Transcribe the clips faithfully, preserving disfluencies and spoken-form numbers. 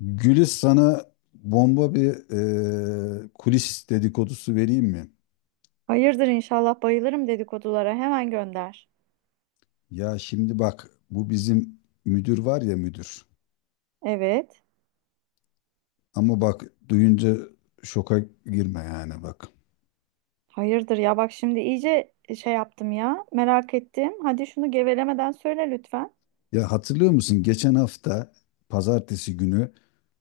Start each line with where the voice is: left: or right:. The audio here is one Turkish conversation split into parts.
left: Gülis sana bomba bir e, kulis dedikodusu vereyim mi?
right: Hayırdır inşallah, bayılırım dedikodulara. Hemen gönder.
left: Ya şimdi bak, bu bizim müdür var ya, müdür.
right: Evet.
left: Ama bak, duyunca şoka girme yani, bak.
right: Hayırdır ya, bak şimdi iyice şey yaptım ya. Merak ettim. Hadi şunu gevelemeden söyle lütfen.
left: Ya, hatırlıyor musun geçen hafta pazartesi günü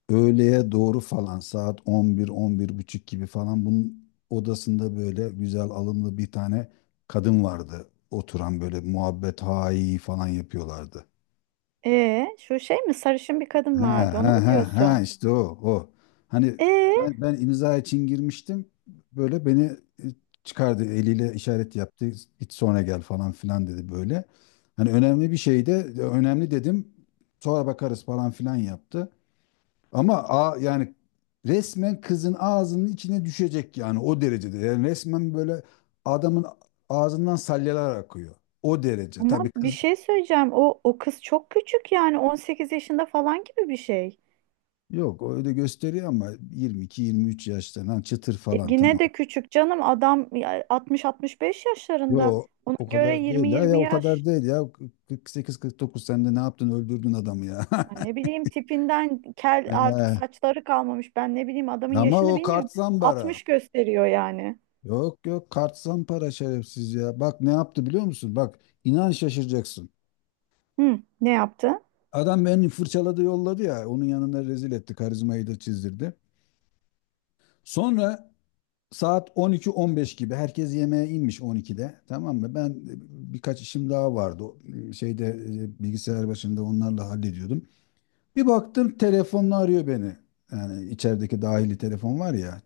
left: öğleye doğru falan, saat on bir, on bir buçuk gibi falan bunun odasında böyle güzel, alımlı bir tane kadın vardı. Oturan böyle muhabbet hayi falan yapıyorlardı.
right: Ee, şu şey mi, sarışın bir kadın
left: Ha
right: vardı, onu mu
left: ha ha ha,
right: diyorsun?
left: işte o, o. Hani
right: Ee,
left: ben ben imza için girmiştim. Böyle beni e, çıkardı, eliyle işaret yaptı. Git, sonra gel falan filan dedi böyle. Hani önemli bir şey de, önemli dedim. Sonra bakarız falan filan yaptı. Ama a, yani resmen kızın ağzının içine düşecek yani, o derecede. Yani resmen böyle adamın ağzından salyalar akıyor. O derece.
right: Ama
left: Tabii
right: bir
left: kız.
right: şey söyleyeceğim. O o kız çok küçük, yani on sekiz yaşında falan gibi bir şey.
left: Yok, öyle gösteriyor ama yirmi iki yirmi üç yaşta lan, çıtır
right: E,
left: falan,
right: yine
left: tamam.
right: de küçük canım, adam ya altmış altmış beş yaşlarında.
left: Yo,
right: Ona
left: o
right: göre
left: kadar
right: yirmi
left: değil ya, ya
right: yirmi
left: o kadar
right: yaş.
left: değil ya, kırk sekiz kırk dokuz, sen de ne yaptın, öldürdün adamı ya.
right: Ay, ne bileyim, tipinden kel, artık
left: Ee,
right: saçları kalmamış. Ben ne bileyim adamın
left: ama
right: yaşını,
left: o kart
right: bilmiyorum.
left: zambara.
right: altmış gösteriyor yani.
left: Yok yok, kart zampara, şerefsiz ya. Bak ne yaptı biliyor musun? Bak, inan şaşıracaksın.
right: Hı, ne yaptı?
left: Adam beni fırçaladı, yolladı ya onun yanına, rezil etti, karizmayı da çizdirdi. Sonra saat on iki on beş gibi herkes yemeğe inmiş, on ikide, tamam mı? Ben birkaç işim daha vardı. O, şeyde e, Bilgisayar başında onlarla hallediyordum. Bir baktım, telefonla arıyor beni. Yani içerideki dahili telefon var ya,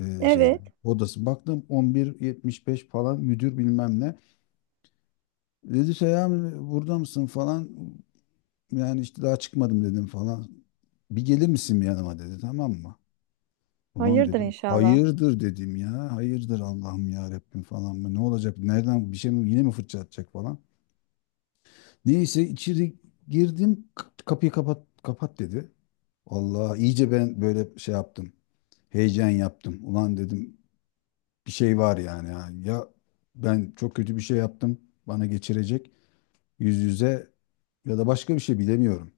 left: e, şeyde
right: Evet.
left: odası. Baktım on bir yetmiş beş falan, müdür bilmem ne. Dedi, Seyhan burada mısın falan. Yani işte, daha çıkmadım dedim falan. Bir gelir misin yanıma dedi, tamam mı? Ulan
right: Hayırdır
left: dedim,
right: inşallah.
left: hayırdır dedim ya. Hayırdır Allah'ım ya Rabbim falan mı? Ne olacak? Nereden bir şey mi, yine mi fırça atacak falan. Neyse, içeri girdim, k- kapıyı kapat kapat dedi. Allah iyice ben böyle şey yaptım, heyecan yaptım. Ulan dedim, bir şey var yani. Ya Ya ben çok kötü bir şey yaptım. Bana geçirecek, yüz yüze, ya da başka bir şey, bilemiyorum.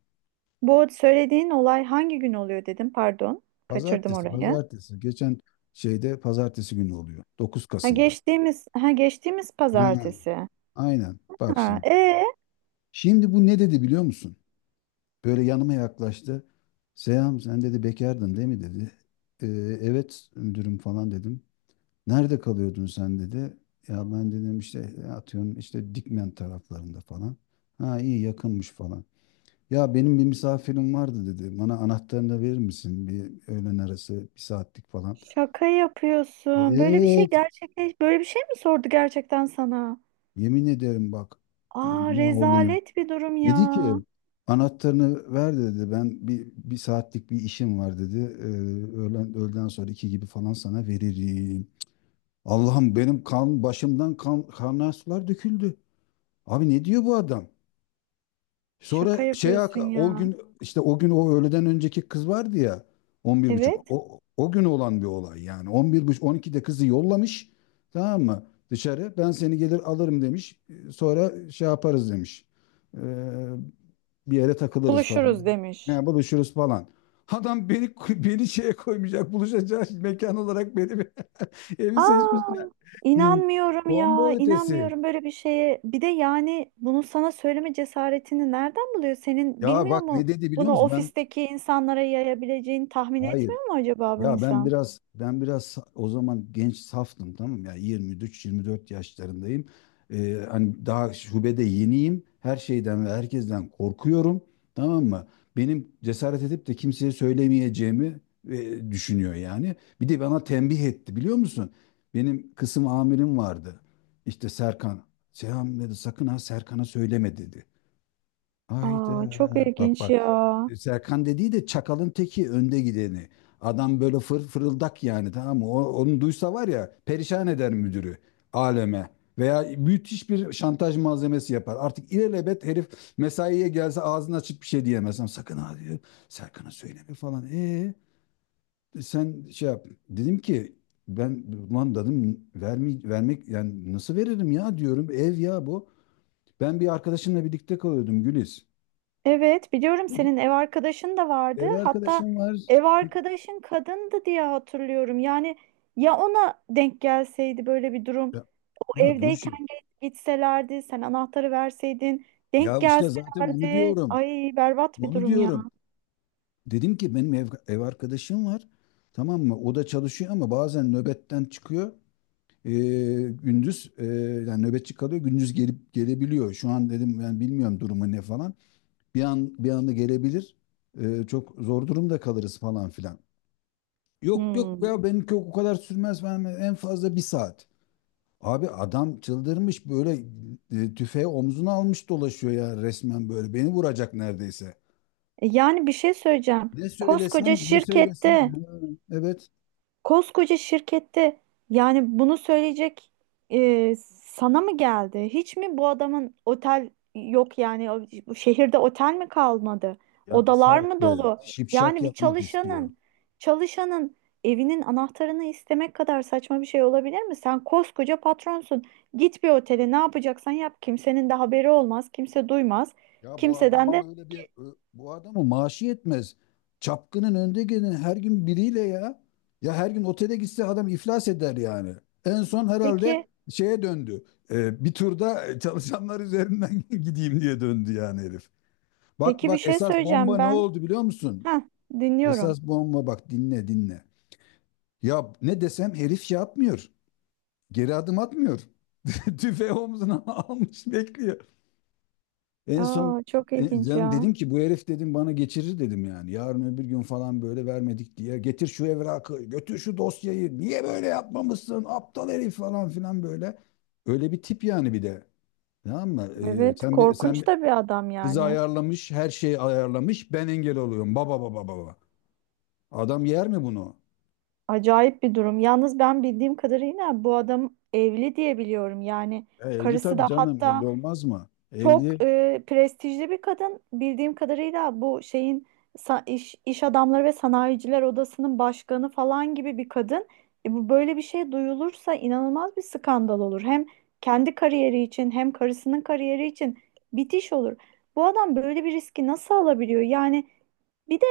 right: Bu söylediğin olay hangi gün oluyor, dedim. Pardon. Kaçırdım
left: Pazartesi,
right: orayı.
left: pazartesi. Geçen şeyde pazartesi günü oluyor. Dokuz
right: Ha,
left: Kasım'da.
right: geçtiğimiz, ha geçtiğimiz
left: Ha,
right: pazartesi.
left: aynen. Bak
right: Ha,
left: şimdi.
right: e
left: Şimdi bu ne dedi biliyor musun? Böyle yanıma yaklaştı. Seyhan, sen dedi, bekardın değil mi dedi. "Ee, evet müdürüm" falan dedim. Nerede kalıyordun sen dedi. Ya ben dedim işte, e, atıyorum işte, Dikmen taraflarında falan. Ha, iyi, yakınmış falan. Ya benim bir misafirim vardı dedi. Bana anahtarını da verir misin? Bir öğlen arası, bir saatlik falan.
right: şaka yapıyorsun. Böyle bir şey
left: Evet,
right: gerçekleş böyle bir şey mi sordu gerçekten sana?
left: yemin ederim bak,
right: Aa,
left: ne olayım.
right: rezalet bir durum ya.
left: Dedi ki, anahtarını ver dedi. Ben bir, bir saatlik bir işim var dedi. Ee, öğlen, öğleden sonra iki gibi falan sana veririm. Allah'ım, benim kan başımdan, kan kaynar sular döküldü. Abi, ne diyor bu adam?
right: Şaka
left: Sonra şey
right: yapıyorsun
left: O
right: ya.
left: gün, işte o gün, o öğleden önceki kız vardı ya, on bir buçuk.
right: Evet.
left: O, o gün olan bir olay yani. On bir buçuk, on ikide kızı yollamış, tamam mı, dışarı. Ben seni gelir alırım demiş. Sonra şey yaparız demiş. Ee, bir yere takılırız falan.
right: Buluşuruz demiş.
left: Yani buluşuruz falan. Adam beni beni şeye koymayacak, buluşacak mekan olarak beni bir- evi seçmiş
right: Aa,
left: ya. Yani
right: inanmıyorum ya,
left: bomba ötesi.
right: inanmıyorum böyle bir şeye. Bir de yani bunu sana söyleme cesaretini nereden buluyor? Senin
left: Ya
right: bilmiyor
left: bak
right: mu?
left: ne dedi biliyor
right: Bunu
left: musun? Ben
right: ofisteki insanlara yayabileceğini tahmin
left: hayır,
right: etmiyor mu acaba bu
left: ya ben
right: insan?
left: biraz ben biraz o zaman genç, saftım, tamam mı? Ya yirmi üç yirmi dört yaşlarındayım. Ee, hani daha şubede yeniyim. Her şeyden ve herkesten korkuyorum. Tamam mı? Benim cesaret edip de kimseye söylemeyeceğimi e, düşünüyor yani. Bir de bana tembih etti biliyor musun? Benim kısım amirim vardı. İşte Serkan. Seyhan dedi, sakın ha, Serkan'a söyleme dedi. Ayda
right: Aa, çok
left: bak
right: ilginç
left: bak.
right: ya.
left: E, Serkan dediği de çakalın teki, önde gideni. Adam böyle fır fırıldak yani, tamam mı? O- onu duysa var ya, perişan eder müdürü aleme. Veya müthiş bir şantaj malzemesi yapar. Artık ilelebet herif mesaiye gelse ağzını açıp bir şey diyemez. Ama sakın ha diyor, Serkan'a söyleme falan. E, sen şey yap. Dedim ki ben, ulan dedim, vermi, vermek yani nasıl veririm ya, diyorum. Ev ya bu. Ben bir arkadaşımla birlikte kalıyordum Güliz.
right: Evet, biliyorum, senin ev arkadaşın da vardı.
left: Ev
right: Hatta
left: arkadaşım var.
right: ev arkadaşın kadındı diye hatırlıyorum. Yani ya ona denk gelseydi böyle bir durum.
left: Ya, ya dur
right: Evdeyken
left: şimdi.
right: ge- gitselerdi, sen anahtarı verseydin, denk
left: Ya işte zaten onu
right: gelselerdi.
left: diyorum.
right: Ay, berbat bir
left: Onu
right: durum ya.
left: diyorum. Dedim ki, benim ev, ev arkadaşım var. Tamam mı? O da çalışıyor ama bazen nöbetten çıkıyor. Ee, gündüz, e, yani nöbetçi kalıyor. Gündüz gelip gelebiliyor. Şu an dedim ben bilmiyorum durumu ne falan. Bir an bir anda gelebilir. Ee, çok zor durumda kalırız falan filan. Yok yok
right: Hmm.
left: ya, benimki o kadar sürmez. Ben en fazla bir saat. Abi adam çıldırmış böyle, e, tüfeği omzuna almış dolaşıyor ya resmen böyle. Beni vuracak neredeyse.
right: E, yani bir şey söyleyeceğim.
left: Ne
right: Koskoca
left: söylesem ne söylesem
right: şirkette
left: ha, evet.
right: Koskoca şirkette yani bunu söyleyecek e, sana mı geldi? Hiç mi bu adamın otel yok, yani o- bu şehirde otel mi kalmadı?
left: Ya bir
right: Odalar
left: saat.
right: mı
left: saatte
right: dolu?
left: şipşak
right: Yani bir
left: yapmak istiyor.
right: çalışanın çalışanın evinin anahtarını istemek kadar saçma bir şey olabilir mi? Sen koskoca patronsun. Git bir otele, ne yapacaksan yap. Kimsenin de haberi olmaz. Kimse duymaz.
left: Ya bu adam
right: Kimseden de
left: ama öyle bir ö- bu adamı maaşı yetmez. Çapkının önde gelen, her gün biriyle ya. Ya her gün otele gitse adam iflas eder yani. En son herhalde
right: peki,
left: şeye döndü. E, bir turda e, çalışanlar üzerinden gideyim diye döndü yani herif. Bak
right: peki bir
left: bak,
right: şey
left: esas bomba
right: söyleyeceğim
left: ne
right: ben.
left: oldu biliyor musun?
right: Heh, dinliyorum.
left: Esas bomba, bak dinle dinle. Ya ne desem herif şey atmıyor. Geri adım atmıyor. Tüfeği omzuna almış bekliyor. En son
right: Aa, çok
left: e,
right: ilginç
left: ben
right: ya.
left: dedim ki, bu herif dedim bana geçirir dedim yani. Yarın öbür gün falan, böyle vermedik diye, getir şu evrakı, götür şu dosyayı, niye böyle yapmamışsın aptal herif falan filan böyle. Öyle bir tip yani bir de. Tamam mı? E,
right: Evet,
left: sen be- sen
right: korkunç
left: be-
right: da bir adam
left: kızı
right: yani.
left: ayarlamış, her şeyi ayarlamış. Ben engel oluyorum. Baba baba baba. Adam yer mi bunu?
right: Acayip bir durum. Yalnız ben bildiğim kadarıyla bu adam evli diye biliyorum. Yani
left: E, evli
right: karısı
left: tabii
right: da
left: canım,
right: hatta
left: evli olmaz mı? Evli.
right: çok e, prestijli bir kadın. Bildiğim kadarıyla bu şeyin sa- iş, iş adamları ve sanayiciler odasının başkanı falan gibi bir kadın. E, bu, böyle bir şey duyulursa inanılmaz bir skandal olur. Hem kendi kariyeri için hem karısının kariyeri için bitiş olur. Bu adam böyle bir riski nasıl alabiliyor? Yani bir de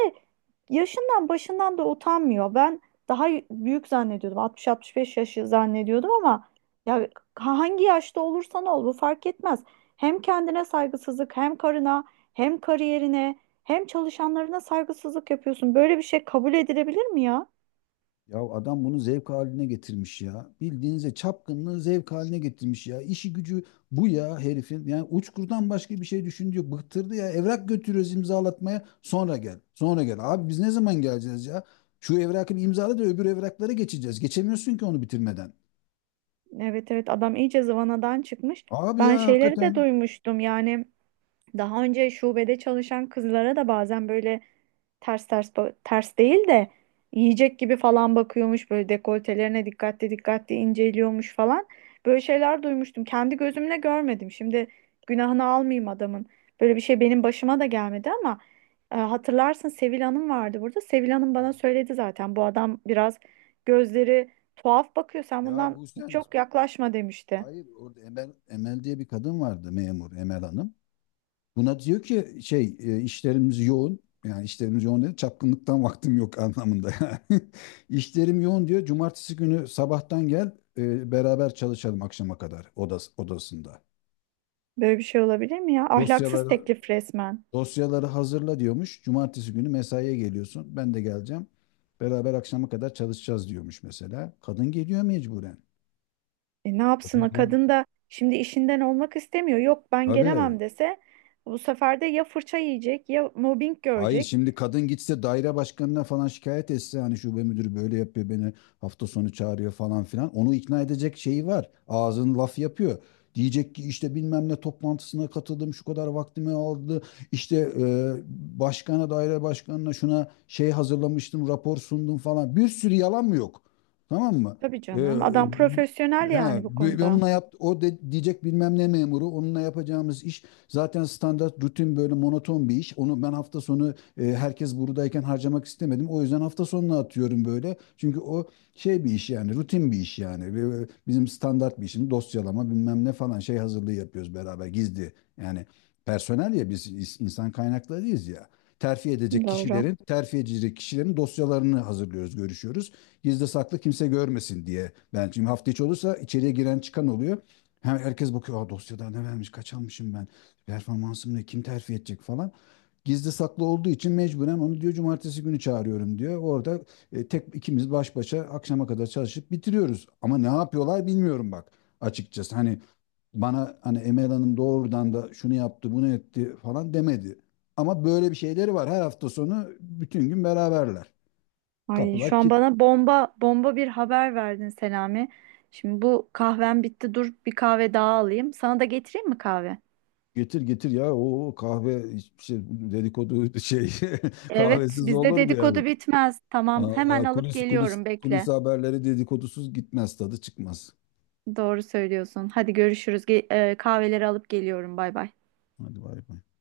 right: yaşından başından da utanmıyor. Ben daha büyük zannediyordum. altmış altmış beş yaşı zannediyordum ama ya hangi yaşta olursan ol bu fark etmez. Hem kendine saygısızlık, hem karına, hem kariyerine, hem çalışanlarına saygısızlık yapıyorsun. Böyle bir şey kabul edilebilir mi ya?
left: Ya, adam bunu zevk haline getirmiş ya. Bildiğinize çapkınlığı zevk haline getirmiş ya. İşi gücü bu ya herifin. Yani uçkurdan başka bir şey düşündü yok. Bıktırdı ya. Evrak götürüyoruz imzalatmaya. Sonra gel. Sonra gel. Abi biz ne zaman geleceğiz ya? Şu evrakı bir imzala da öbür evraklara geçeceğiz. Geçemiyorsun ki onu bitirmeden.
right: Evet evet, adam iyice zıvanadan çıkmış.
left: Abi ya,
right: Ben şeyleri
left: hakikaten.
right: de duymuştum yani, daha önce şubede çalışan kızlara da bazen böyle ters ters ba- ters değil de yiyecek gibi falan bakıyormuş, böyle dekoltelerine dikkatli dikkatli inceliyormuş falan. Böyle şeyler duymuştum. Kendi gözümle görmedim. Şimdi günahını almayayım adamın. Böyle bir şey benim başıma da gelmedi ama e, hatırlarsın, Sevil Hanım vardı burada. Sevil Hanım bana söyledi zaten, bu adam biraz gözleri tuhaf bakıyor, sen
left: Ya
right: bundan
left: bu sen
right: çok yaklaşma demişti.
left: Hayır, orada Emel, Emel diye bir kadın vardı, memur, Emel Hanım. Buna diyor ki, şey e, işlerimiz yoğun. Yani işlerimiz yoğun dedi. Çapkınlıktan vaktim yok anlamında yani. İşlerim yoğun diyor. Cumartesi günü sabahtan gel, e, beraber çalışalım akşama kadar, odas odasında.
right: Böyle bir şey olabilir mi ya? Ahlaksız
left: Dosyaları
right: teklif resmen.
left: Dosyaları hazırla diyormuş. Cumartesi günü mesaiye geliyorsun. Ben de geleceğim. Beraber akşama kadar çalışacağız diyormuş mesela. Kadın geliyor mecburen.
right: E, ne yapsın
left: Kadın
right: o
left: gel.
right: kadın da, şimdi işinden olmak istemiyor. Yok ben
left: Tabii.
right: gelemem dese bu sefer de ya fırça yiyecek ya mobbing
left: Hayır,
right: görecek.
left: şimdi kadın gitse, daire başkanına falan şikayet etse, hani şube müdürü böyle yapıyor, beni hafta sonu çağırıyor falan filan, onu ikna edecek şeyi var. Ağzın laf yapıyor. Diyecek ki, işte bilmem ne toplantısına katıldım, şu kadar vaktimi aldı. İşte e, başkana, daire başkanına şuna şey hazırlamıştım, rapor sundum falan. Bir sürü yalan mı yok? Tamam mı?
right: Tabii
left: E,
right: canım, adam profesyonel
left: he,
right: yani bu
left: bi-
right: konuda.
left: Onunla yap, o de, diyecek bilmem ne memuru, onunla yapacağımız iş zaten standart, rutin, böyle monoton bir iş. Onu ben hafta sonu, e, herkes buradayken harcamak istemedim. O yüzden hafta sonuna atıyorum böyle. Çünkü o şey bir iş yani, rutin bir iş yani. Ve- e, Bizim standart bir işimiz, dosyalama bilmem ne falan, şey hazırlığı yapıyoruz beraber, gizli. Yani personel ya, biz is- insan kaynaklarıyız ya. Terfi edecek
right: Doğru.
left: kişilerin, terfi edecek kişilerin dosyalarını hazırlıyoruz, görüşüyoruz. Gizli saklı, kimse görmesin diye. Ben şimdi hafta içi olursa içeriye giren çıkan oluyor. Hem herkes bakıyor, aa, dosyada ne vermiş, kaç almışım ben performansımla, kim terfi edecek falan. Gizli saklı olduğu için mecburen onu diyor, cumartesi günü çağırıyorum diyor. Orada e, tek ikimiz baş başa akşama kadar çalışıp bitiriyoruz. Ama ne yapıyorlar bilmiyorum bak, açıkçası. Hani bana hani Emel Hanım doğrudan da şunu yaptı bunu etti falan demedi. Ama böyle bir şeyleri var. Her hafta sonu bütün gün beraberler.
right: Ay,
left: Kapılar
right: şu an
left: git,
right: bana bomba bomba bir haber verdin Selami. Şimdi bu kahvem bitti, dur bir kahve daha alayım. Sana da getireyim mi kahve?
left: getir getir ya, o kahve hiçbir şey, dedikodu şey
right: Evet,
left: kahvesiz
right: bizde
left: olur mu yani?
right: dedikodu bitmez. Tamam, hemen
left: Allah,
right: alıp
left: kulis, kulis,
right: geliyorum,
left: kulis
right: bekle.
left: haberleri dedikodusuz gitmez, tadı çıkmaz.
right: Doğru söylüyorsun. Hadi görüşürüz. Ge- e, kahveleri alıp geliyorum. Bay bay.
left: Hadi bay bay.